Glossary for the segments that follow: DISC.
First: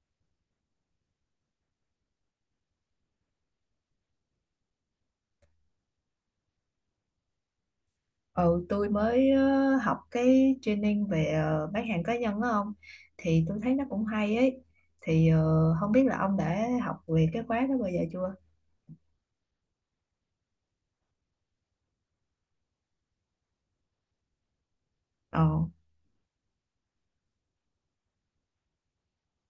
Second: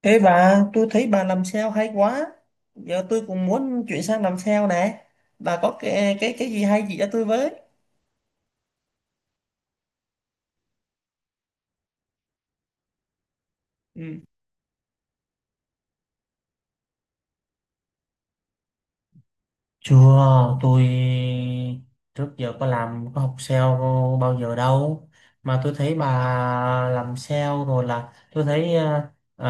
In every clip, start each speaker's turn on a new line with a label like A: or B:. A: Ê bà, tôi thấy bà làm sale hay quá. Giờ tôi cũng muốn chuyển sang làm sale nè. Bà có cái gì hay chỉ cho tôi với.
B: Ừ, tôi mới học cái training về bán hàng cá nhân đó ông, thì tôi thấy nó
A: Ừ.
B: cũng hay ấy. Thì không biết là ông đã học về cái khóa đó bao giờ chưa?
A: Chưa, tôi trước giờ có làm có học sale bao giờ đâu
B: Ờ.
A: mà tôi thấy bà làm sale rồi là tôi thấy à,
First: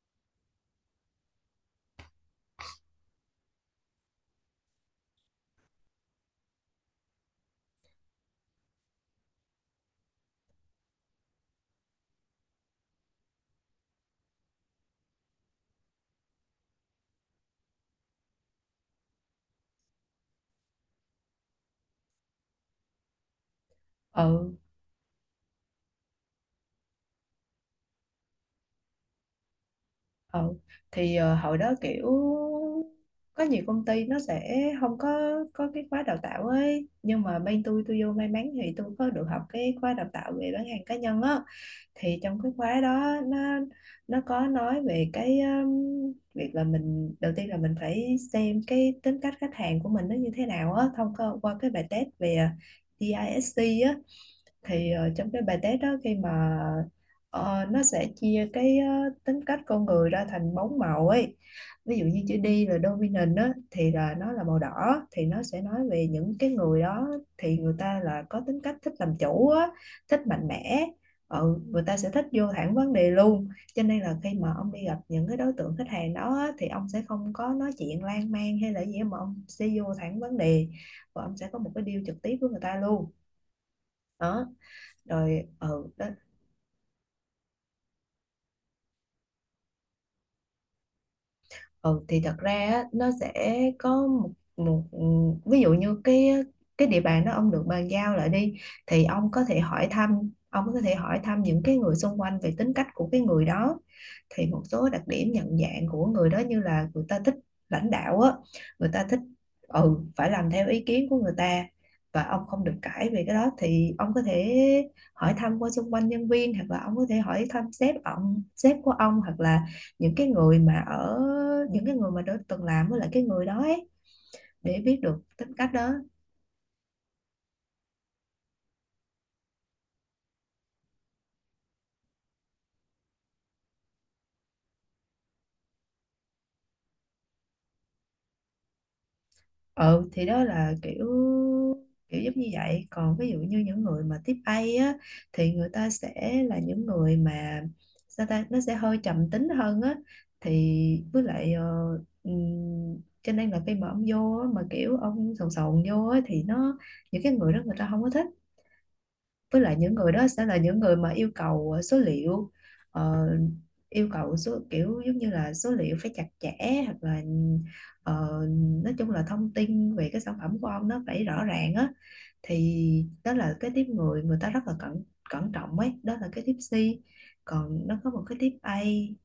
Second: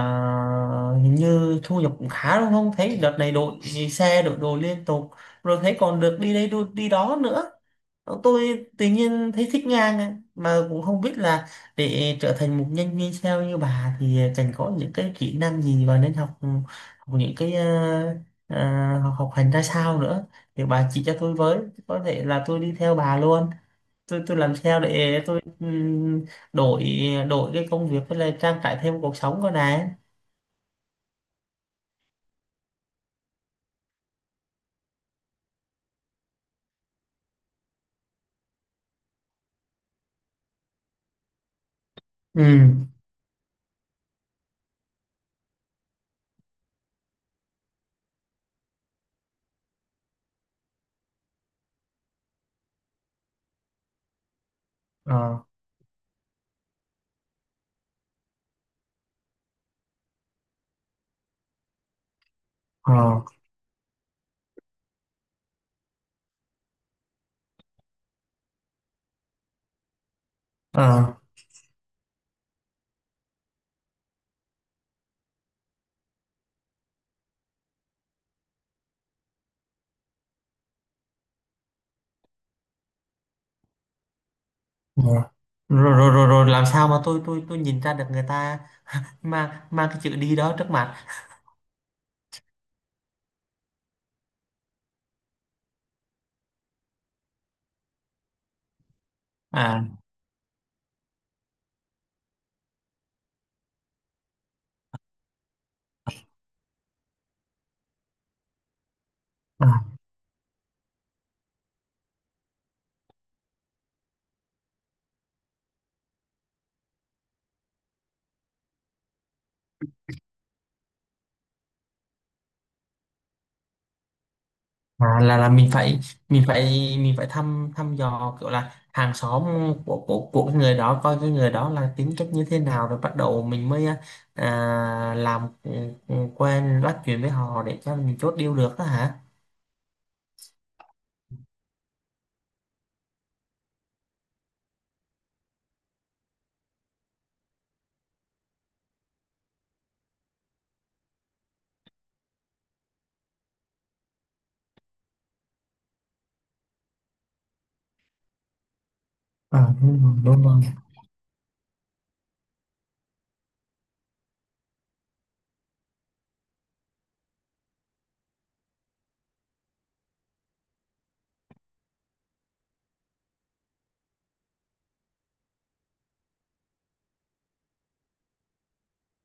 A: hình như thu nhập cũng khá đúng không? Thấy đợt này đội xe đội đồ liên tục rồi thấy còn được đi đó nữa. Tôi tự nhiên thấy thích Nga này, mà cũng không biết là để trở thành một nhân viên sale như bà thì cần có những cái kỹ năng gì và nên học, học những cái học học hành ra sao nữa thì bà chỉ cho tôi với, có thể là tôi đi theo bà luôn. Tôi
B: Ừ.
A: làm sale để tôi đổi đổi cái công việc với lại trang trải thêm cuộc sống của này.
B: Ừ. Thì hồi đó kiểu có nhiều công ty nó sẽ không có cái khóa đào tạo ấy, nhưng mà bên tôi vô may mắn thì tôi có được học cái khóa đào tạo về bán hàng cá nhân á. Thì trong
A: ừ
B: cái khóa đó nó có nói về cái việc là mình, đầu tiên là mình phải xem cái tính cách khách hàng của mình nó như thế nào á, thông qua qua cái bài test về DISC. Thì trong
A: ờ
B: cái bài test đó, khi mà nó sẽ chia cái tính cách con người ra thành bốn màu ấy. Ví dụ như chữ D là
A: ờ
B: dominant á thì là nó là màu đỏ, thì nó sẽ nói về những cái người đó. Thì người ta là có tính cách thích làm chủ á, thích mạnh mẽ,
A: ờ
B: ừ, người ta sẽ thích vô thẳng vấn đề luôn. Cho nên là khi mà ông đi gặp những cái đối tượng khách hàng đó á, thì ông sẽ không có nói chuyện lan man hay là gì, mà ông sẽ vô thẳng vấn đề và ông sẽ có một cái deal trực tiếp với người ta luôn. Đó,
A: ờ.
B: rồi, ừ,
A: Rồi,
B: đó.
A: rồi rồi rồi làm sao mà tôi nhìn ra được người ta mà cái chữ đi đó trước mặt.
B: Ừ thì thật ra á, nó sẽ có một một ví dụ như cái địa bàn đó ông được bàn giao lại đi, thì ông có thể
A: à,
B: hỏi thăm, những cái người xung quanh về tính cách của cái người đó. Thì một số đặc điểm nhận dạng của người đó như là người ta thích lãnh đạo á, người ta thích,
A: à,
B: ừ, phải làm theo ý kiến của người ta và ông không được cãi về cái đó. Thì ông có thể hỏi thăm qua xung quanh nhân viên, hoặc là ông có thể hỏi thăm sếp, sếp của ông, hoặc là những cái người mà ở, những cái người mà đã từng làm với lại cái người đó ấy, để biết được
A: là
B: tính cách đó.
A: mình phải mình phải thăm thăm dò kiểu là hàng xóm của cái người đó coi cái người đó là tính cách như thế nào, rồi bắt đầu mình mới làm, quen bắt chuyện với họ để cho mình chốt deal được đó hả?
B: Ừ thì đó là kiểu, kiểu giống như vậy. Còn ví dụ như những người mà tiếp A á, thì người ta sẽ là những người mà, sao ta, nó sẽ hơi trầm tính hơn á. Thì với lại cho nên là khi mà ông vô á, mà kiểu ông sồn sồn vô á, thì nó, những cái người đó người ta không có thích. Với
A: Ờ,
B: lại những
A: đúng
B: người
A: rồi,
B: đó
A: đúng
B: sẽ là
A: rồi.
B: những người mà yêu cầu số liệu, ờ, yêu cầu số, kiểu giống như là số liệu phải chặt chẽ, hoặc là ờ, nói chung là thông tin về cái sản phẩm của ông nó phải rõ ràng á. Thì đó là cái tiếp người, người ta rất là cẩn cẩn trọng ấy, đó là cái tiếp C. Còn nó có một cái tiếp A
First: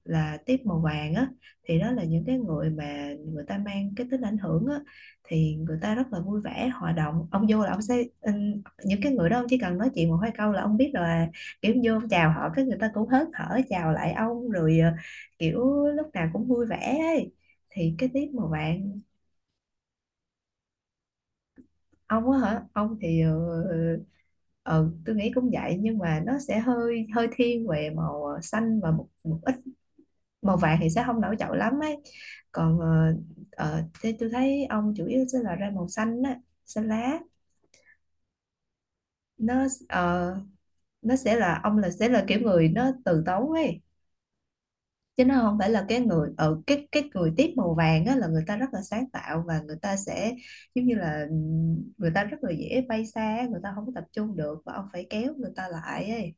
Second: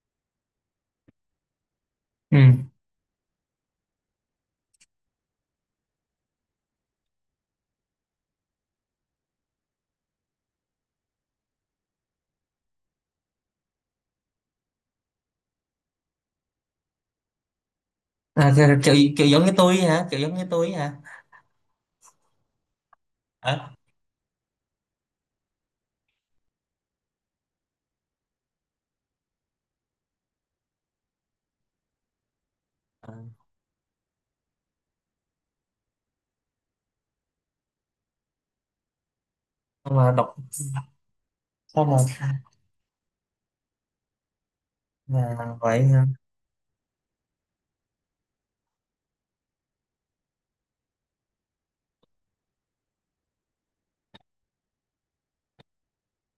B: là tiếp màu vàng á, thì đó là những cái
A: ừ
B: người mà người ta mang cái tính ảnh hưởng á. Thì người ta rất là vui vẻ hòa đồng, ông vô là ông sẽ, những cái người đó ông chỉ cần nói chuyện một hai câu là ông biết là, kiểu vô ông chào họ cái người ta cũng hớn hở chào lại ông, rồi kiểu lúc nào cũng vui vẻ ấy, thì cái tiếp màu
A: À, kiểu, kiểu
B: vàng.
A: kiểu giống như tôi ấy hả, kiểu giống như tôi ấy hả?
B: Ông á hả? Ông thì
A: Ờ.
B: ờ, tôi nghĩ cũng vậy, nhưng mà nó sẽ hơi hơi thiên về màu xanh, và một một ít màu vàng thì sẽ không nổi trội lắm ấy. Còn
A: Ờ,
B: thế tôi thấy ông chủ yếu sẽ là ra màu xanh á, xanh lá. Nó
A: mà đọc
B: nó sẽ là ông
A: xong
B: là
A: mà
B: sẽ là kiểu người nó từ tốn ấy, chứ nó
A: là
B: không phải
A: vậy
B: là cái
A: hả?
B: người ở cái người tiếp màu vàng á là người ta rất là sáng tạo và người ta sẽ giống như là, người ta rất là dễ bay xa, người ta không có tập trung được và ông phải kéo người ta lại ấy.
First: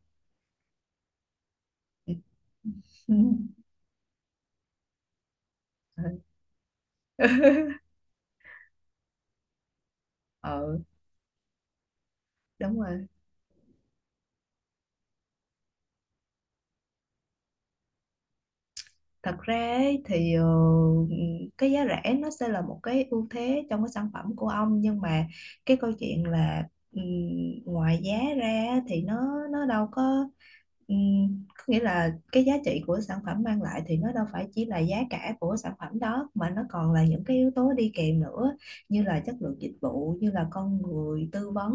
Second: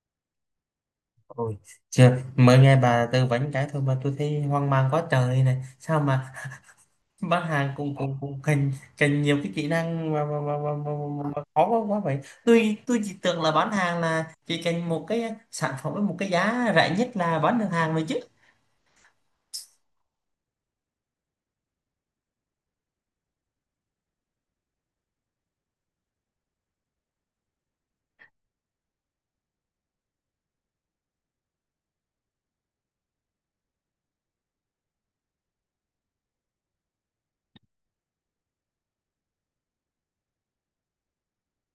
A: Ôi, chưa, mới nghe bà
B: Ừ.
A: tư vấn cái thôi mà tôi thấy hoang mang quá trời này. Sao
B: Ừ.
A: mà bán hàng cũng cũng cũng cần cần nhiều cái kỹ năng mà mà mà, mà,
B: Ừ,
A: mà, mà mà khó quá quá vậy.
B: đúng
A: Tôi
B: rồi.
A: chỉ tưởng là bán hàng là chỉ cần một cái sản phẩm với một cái giá rẻ nhất là bán được hàng rồi chứ.
B: Thật ra ấy, thì cái giá rẻ nó sẽ là một cái ưu thế trong cái sản phẩm của ông, nhưng mà cái câu chuyện là, ừm, ngoài giá ra thì nó đâu có, có nghĩa là cái giá trị của sản phẩm mang lại thì nó đâu phải chỉ là giá cả của sản phẩm đó, mà nó còn là những cái yếu tố đi kèm nữa, như là chất lượng dịch vụ, như là con người tư vấn,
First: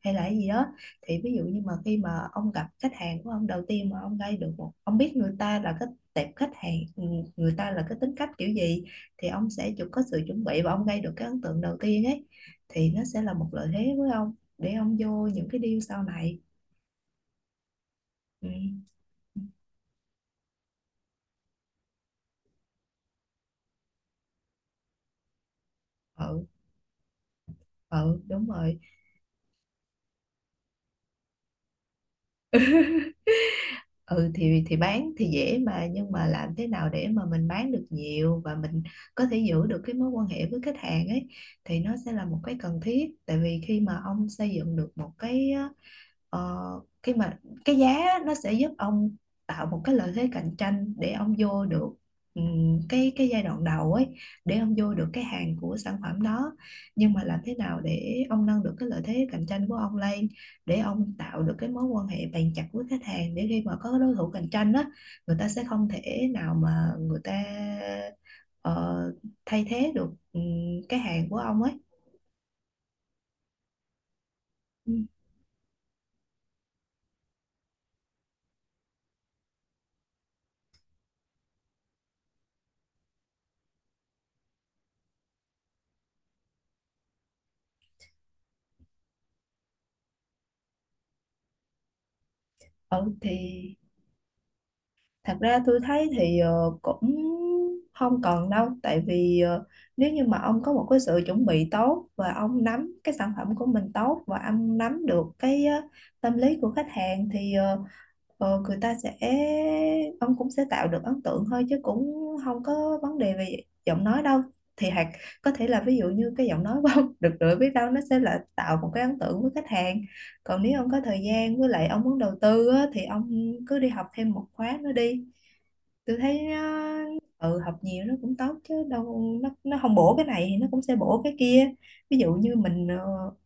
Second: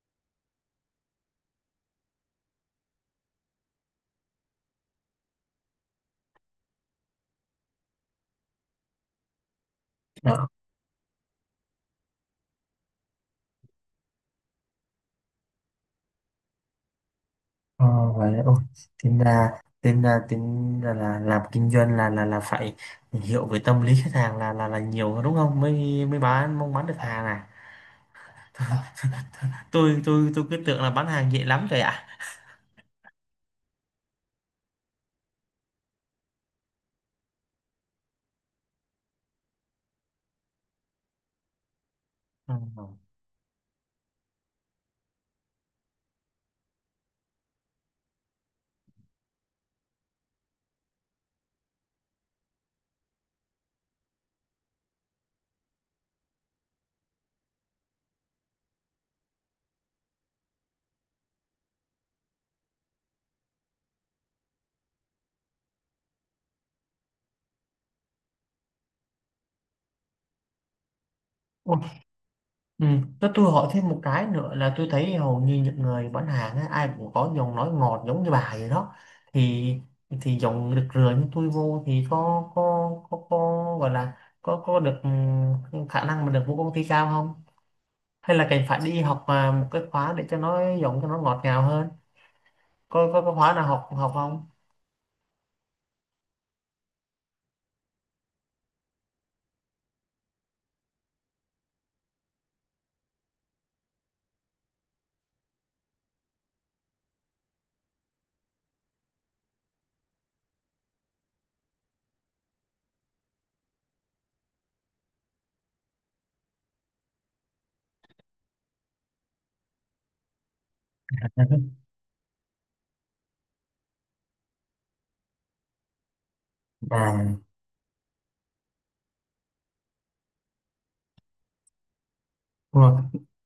B: hay là cái gì đó. Thì ví dụ như mà khi mà ông gặp khách hàng của ông đầu tiên, mà ông gây được một, ông biết người ta là cái tệp khách hàng, ừ, người ta là cái tính cách kiểu gì, thì ông sẽ chụp có sự chuẩn
A: Đó.
B: bị và ông gây được cái ấn tượng đầu tiên ấy, thì nó sẽ là một lợi thế với ông để ông vô những cái deal sau này.
A: Ờ, vậy đó.
B: Ừ.
A: Ôi, tính ra tính ra tính ra là làm kinh doanh là phải hiểu về tâm lý khách hàng là nhiều đúng không? Mới mới
B: Ừ.
A: bán mong bán được hàng à.
B: Ừ, đúng rồi.
A: Tôi cứ tưởng là bán hàng dễ lắm rồi ạ.
B: Ừ thì bán thì dễ mà, nhưng mà làm thế nào để mà mình bán được nhiều và mình có thể giữ được cái mối quan hệ với khách hàng ấy, thì nó sẽ là một cái cần
A: À.
B: thiết. Tại vì khi mà ông xây dựng được một cái, ờ, khi mà cái giá á, nó sẽ giúp ông tạo một cái lợi thế cạnh tranh để ông vô được, cái giai đoạn đầu ấy, để ông vô được cái hàng của sản phẩm đó. Nhưng mà làm thế nào để ông nâng được cái lợi thế cạnh tranh của ông lên, để ông tạo được cái mối quan hệ bền chặt với khách hàng, để khi mà có đối thủ cạnh tranh á, người ta sẽ không thể nào mà người ta ờ, thay thế được, ừ, cái hàng của ông ấy.
A: Ủa, ừ. Tôi hỏi thêm một cái nữa là tôi
B: Ừ.
A: thấy hầu như những người bán hàng á, ai cũng có giọng nói ngọt giống như bà vậy đó. Thì thì giọng được rửa như tôi vô thì có gọi là có được khả năng mà được vô công ty cao không, hay là cần phải đi học một cái khóa để cho nó giọng cho nó ngọt ngào hơn,
B: Ừ
A: có
B: thì.
A: khóa nào học học không
B: Thật ra tôi thấy thì cũng không cần đâu, tại vì nếu như mà ông có một cái sự chuẩn bị tốt, và ông nắm cái sản phẩm của mình tốt, và ông nắm được cái tâm lý của khách hàng, thì người ta sẽ, ông cũng sẽ tạo được ấn tượng thôi, chứ cũng không có vấn đề về giọng nói đâu. Thì hoặc có thể là, ví dụ như cái giọng nói của ông được rồi, biết đâu nó sẽ là tạo một cái ấn tượng với khách hàng. Còn nếu ông có thời gian với lại ông muốn đầu tư á, thì ông cứ đi học thêm một khóa nữa đi, tôi thấy nó,
A: à?
B: ừ, học nhiều nó cũng tốt chứ đâu, nó không bổ cái này thì nó cũng sẽ bổ cái kia. Ví dụ như mình
A: Ủa.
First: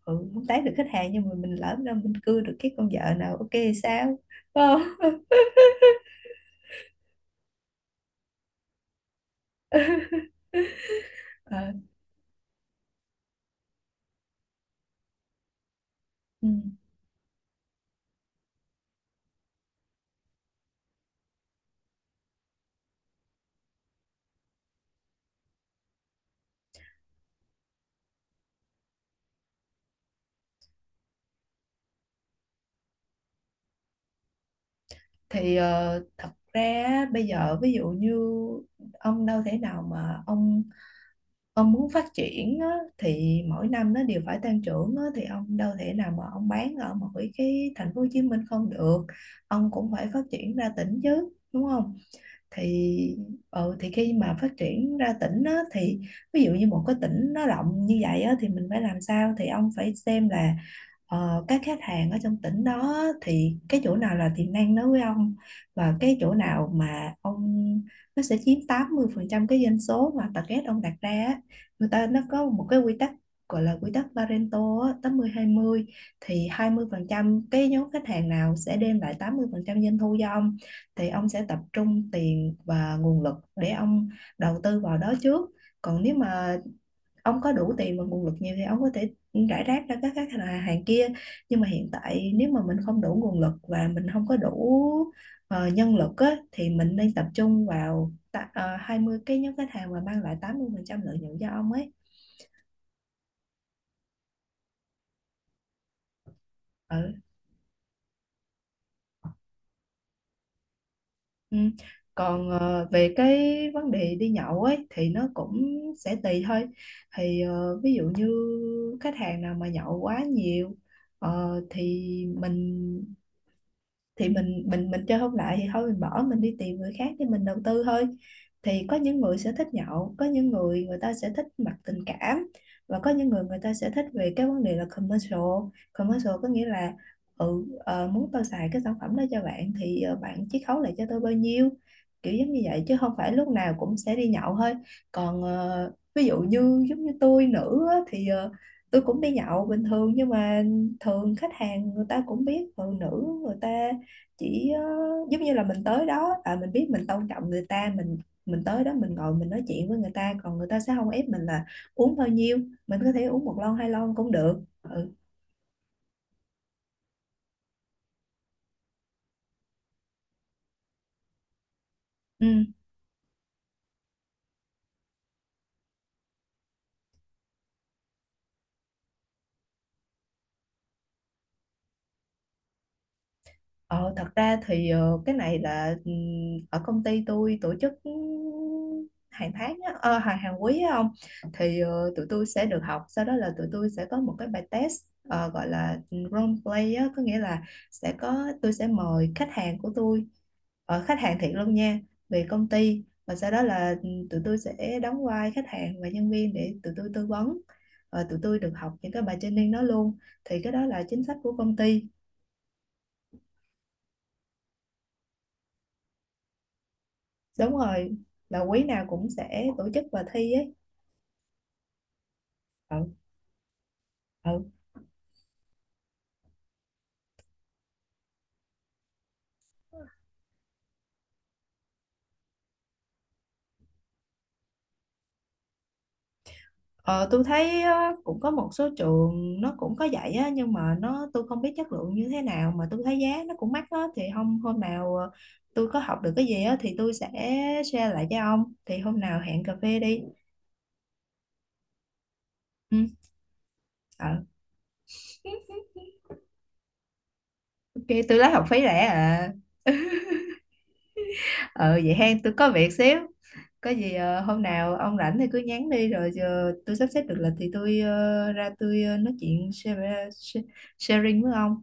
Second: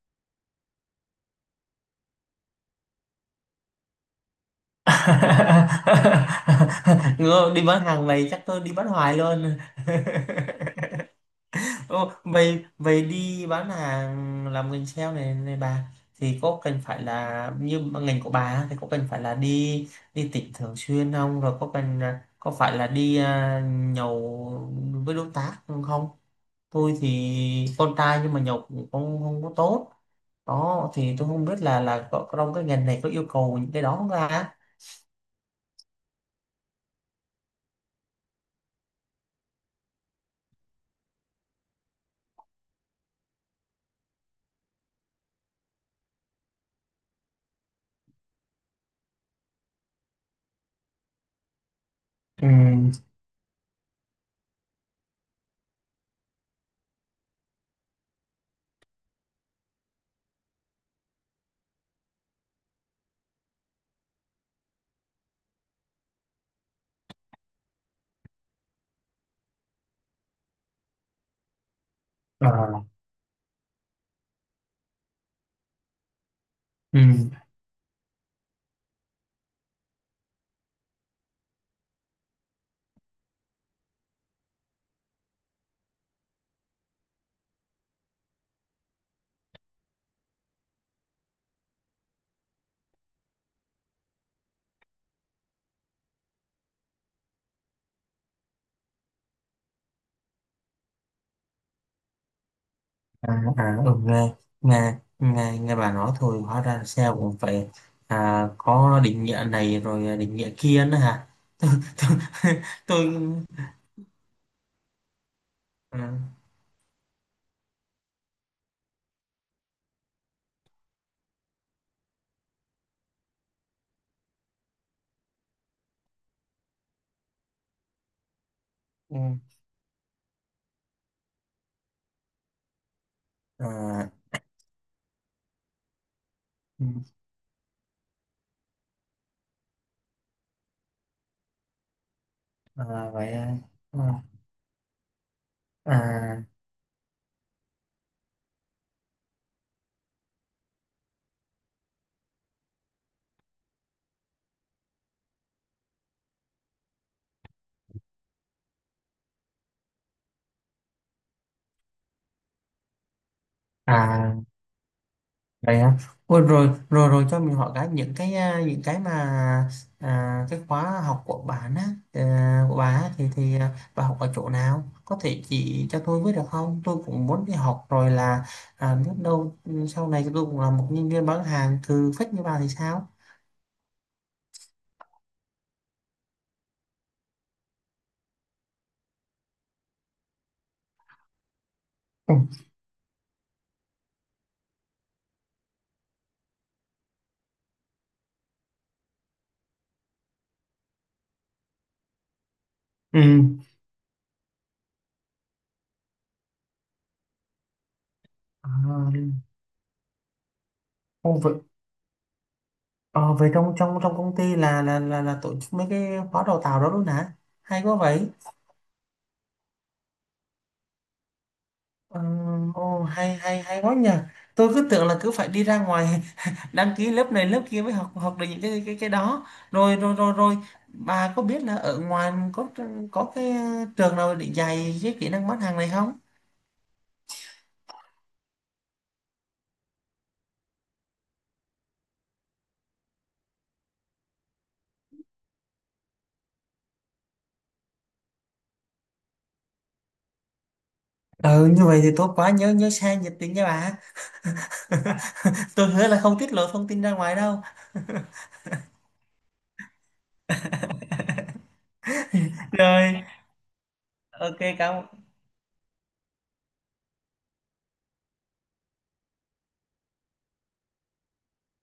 B: ừ, không tán được khách hàng, nhưng mà mình lỡ đâu mình cưa được cái con vợ nào ok thì sao. Đúng không?
A: Ngơ, đi bán hàng này chắc tôi đi bán hoài luôn.
B: Ờ.
A: Ồ, vậy vậy đi bán hàng làm ngành sale này này bà, thì
B: Ừ.
A: có cần phải là như ngành của bà á, thì có cần phải là đi đi tỉnh thường xuyên không, rồi có cần có phải là đi nhậu với đối tác không? Tôi thì con trai nhưng mà nhậu cũng không không có tốt đó, thì tôi không biết là có trong cái ngành này có yêu cầu những cái đó không ra.
B: Thì thật ra á, bây giờ ví dụ như ông đâu thể nào mà ông muốn phát triển á, thì mỗi năm nó đều phải tăng trưởng á, thì ông đâu thể nào mà ông bán ở mỗi cái thành phố Hồ Chí Minh không được, ông cũng phải phát triển ra tỉnh chứ, đúng không?
A: ừ,
B: Thì, ừ, thì khi mà phát triển ra tỉnh á, thì ví dụ như một cái tỉnh nó rộng như vậy á, thì mình phải làm sao, thì ông phải xem là các khách hàng ở trong tỉnh đó á, thì cái chỗ nào là tiềm năng đối với ông, và cái chỗ nào mà ông, nó sẽ chiếm 80% cái doanh số mà target ông đặt ra á. Người ta nó có một cái
A: à,
B: quy tắc gọi là quy tắc Pareto á, 80-20. Thì hai mươi phần
A: ừ.
B: trăm cái nhóm khách hàng nào sẽ đem lại 80% doanh thu cho ông, thì ông sẽ tập trung tiền và nguồn lực để ông đầu tư vào đó trước. Còn nếu mà ông có đủ tiền và nguồn lực nhiều, thì ông có thể rải rác ra các khách hàng hàng kia. Nhưng mà hiện tại nếu mà mình không đủ nguồn lực và mình không có đủ nhân lực á, thì mình nên tập trung vào ta, 20 cái nhóm khách hàng mà mang lại 80% lợi nhuận cho ông ấy.
A: À, à ừ, nghe, nghe bà nói thôi hóa ra
B: Ừ.
A: SEO cũng phải có định nghĩa này rồi định nghĩa kia nữa hả?
B: Ừ. Còn về cái
A: Tôi
B: vấn đề đi nhậu ấy, thì nó cũng
A: à,
B: sẽ tùy thôi. Thì ví dụ như khách hàng nào mà nhậu quá nhiều, thì mình, thì mình mình chơi không lại thì thôi, mình bỏ, mình đi tìm người khác để mình đầu tư thôi. Thì có những người
A: ừ,
B: sẽ thích nhậu, có những người người ta sẽ thích mặt tình cảm, và có những người người ta sẽ thích
A: à,
B: về cái vấn đề là commercial. Commercial có nghĩa
A: ừ,
B: là, ừ, muốn tôi xài cái sản phẩm đó cho bạn thì bạn chiết khấu lại cho tôi bao nhiêu, kiểu giống như vậy, chứ
A: à,
B: không
A: vậy
B: phải lúc
A: à,
B: nào cũng sẽ đi nhậu thôi. Còn ví dụ
A: à,
B: như giống như tôi nữ á, thì tôi cũng đi nhậu bình thường, nhưng mà thường khách hàng người ta cũng biết phụ nữ, người ta chỉ giống như là mình tới đó, à, mình biết mình tôn trọng người ta, mình tới đó mình ngồi mình nói chuyện với người ta, còn người ta sẽ không ép mình là uống bao nhiêu, mình có thể uống một lon hai lon cũng
A: à,
B: được, ừ.
A: vậy hả? Ôi, rồi rồi rồi cho mình hỏi cái những cái những cái mà cái khóa học của bạn á,
B: Ừ.
A: của bà á, bà học ở chỗ nào, có thể chỉ cho tôi với được không? Tôi cũng muốn đi học rồi là biết đâu sau này tôi cũng là một nhân viên bán hàng cừ phách như bà thì sao.
B: Ờ, thật ra thì cái này là, ở công ty tôi tổ chức, hàng tháng á, hàng hàng quý á ông, thì tụi
A: Ừ.
B: tôi sẽ được học, sau đó là tụi tôi sẽ có một cái bài test gọi là role play á, có nghĩa là sẽ có, tôi sẽ mời khách hàng của tôi, khách hàng thiệt luôn nha, về công ty,
A: Ừ.
B: và sau đó là tụi tôi sẽ đóng vai khách hàng và nhân viên để tụi tôi tư vấn. Ờ, tụi tôi được học
A: À,
B: những cái bài training đó luôn, thì cái đó là chính sách
A: ô, vậy,
B: của công ty.
A: ờ, vậy trong trong trong công ty là tổ chức mấy cái khóa đào tạo đó luôn hả?
B: Đúng
A: Hay quá
B: rồi,
A: vậy.
B: là quý nào cũng sẽ tổ chức và thi ấy.
A: Ờ,
B: Ừ.
A: ồ, hay hay hay quá nhờ.
B: Ừ.
A: Tôi cứ tưởng là cứ phải đi ra ngoài đăng ký lớp này lớp kia mới học học được những cái đó. Rồi rồi rồi rồi Bà có biết là ở ngoài có cái trường nào để dạy cái kỹ năng bán hàng này không?
B: Ờ, tôi thấy á, cũng có một số trường nó cũng có dạy á, nhưng mà nó, tôi không biết chất lượng như thế nào, mà tôi thấy giá nó cũng mắc á. Thì hôm hôm nào tôi có học được cái gì á, thì tôi sẽ share lại cho ông. Thì hôm nào hẹn cà phê đi.
A: Ừ, như vậy thì tốt quá, nhớ nhớ
B: Ừ.
A: xe nhiệt tình nha bà.
B: ờ,
A: Tôi hứa là không tiết lộ thông tin ra ngoài đâu.
B: ok, tôi lấy học phí rẻ à. Ờ, vậy hen, tôi có việc xíu.
A: Rồi,
B: Có gì
A: ok,
B: hôm nào
A: cảm,
B: ông rảnh thì cứ nhắn đi, rồi giờ tôi sắp xếp được lịch thì tôi ra tôi nói chuyện share, sharing với ông.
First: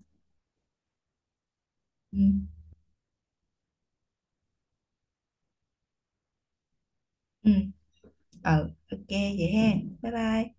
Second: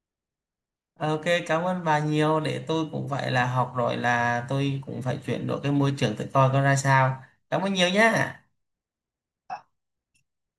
A: ok, cảm ơn bà nhiều,
B: Ừ.
A: để tôi cũng phải là học rồi là tôi cũng phải chuyển đổi cái môi trường tự coi coi ra sao.
B: Ừ.
A: Cảm ơn nhiều nhá.
B: Ừ. Ok vậy ha. Bye bye.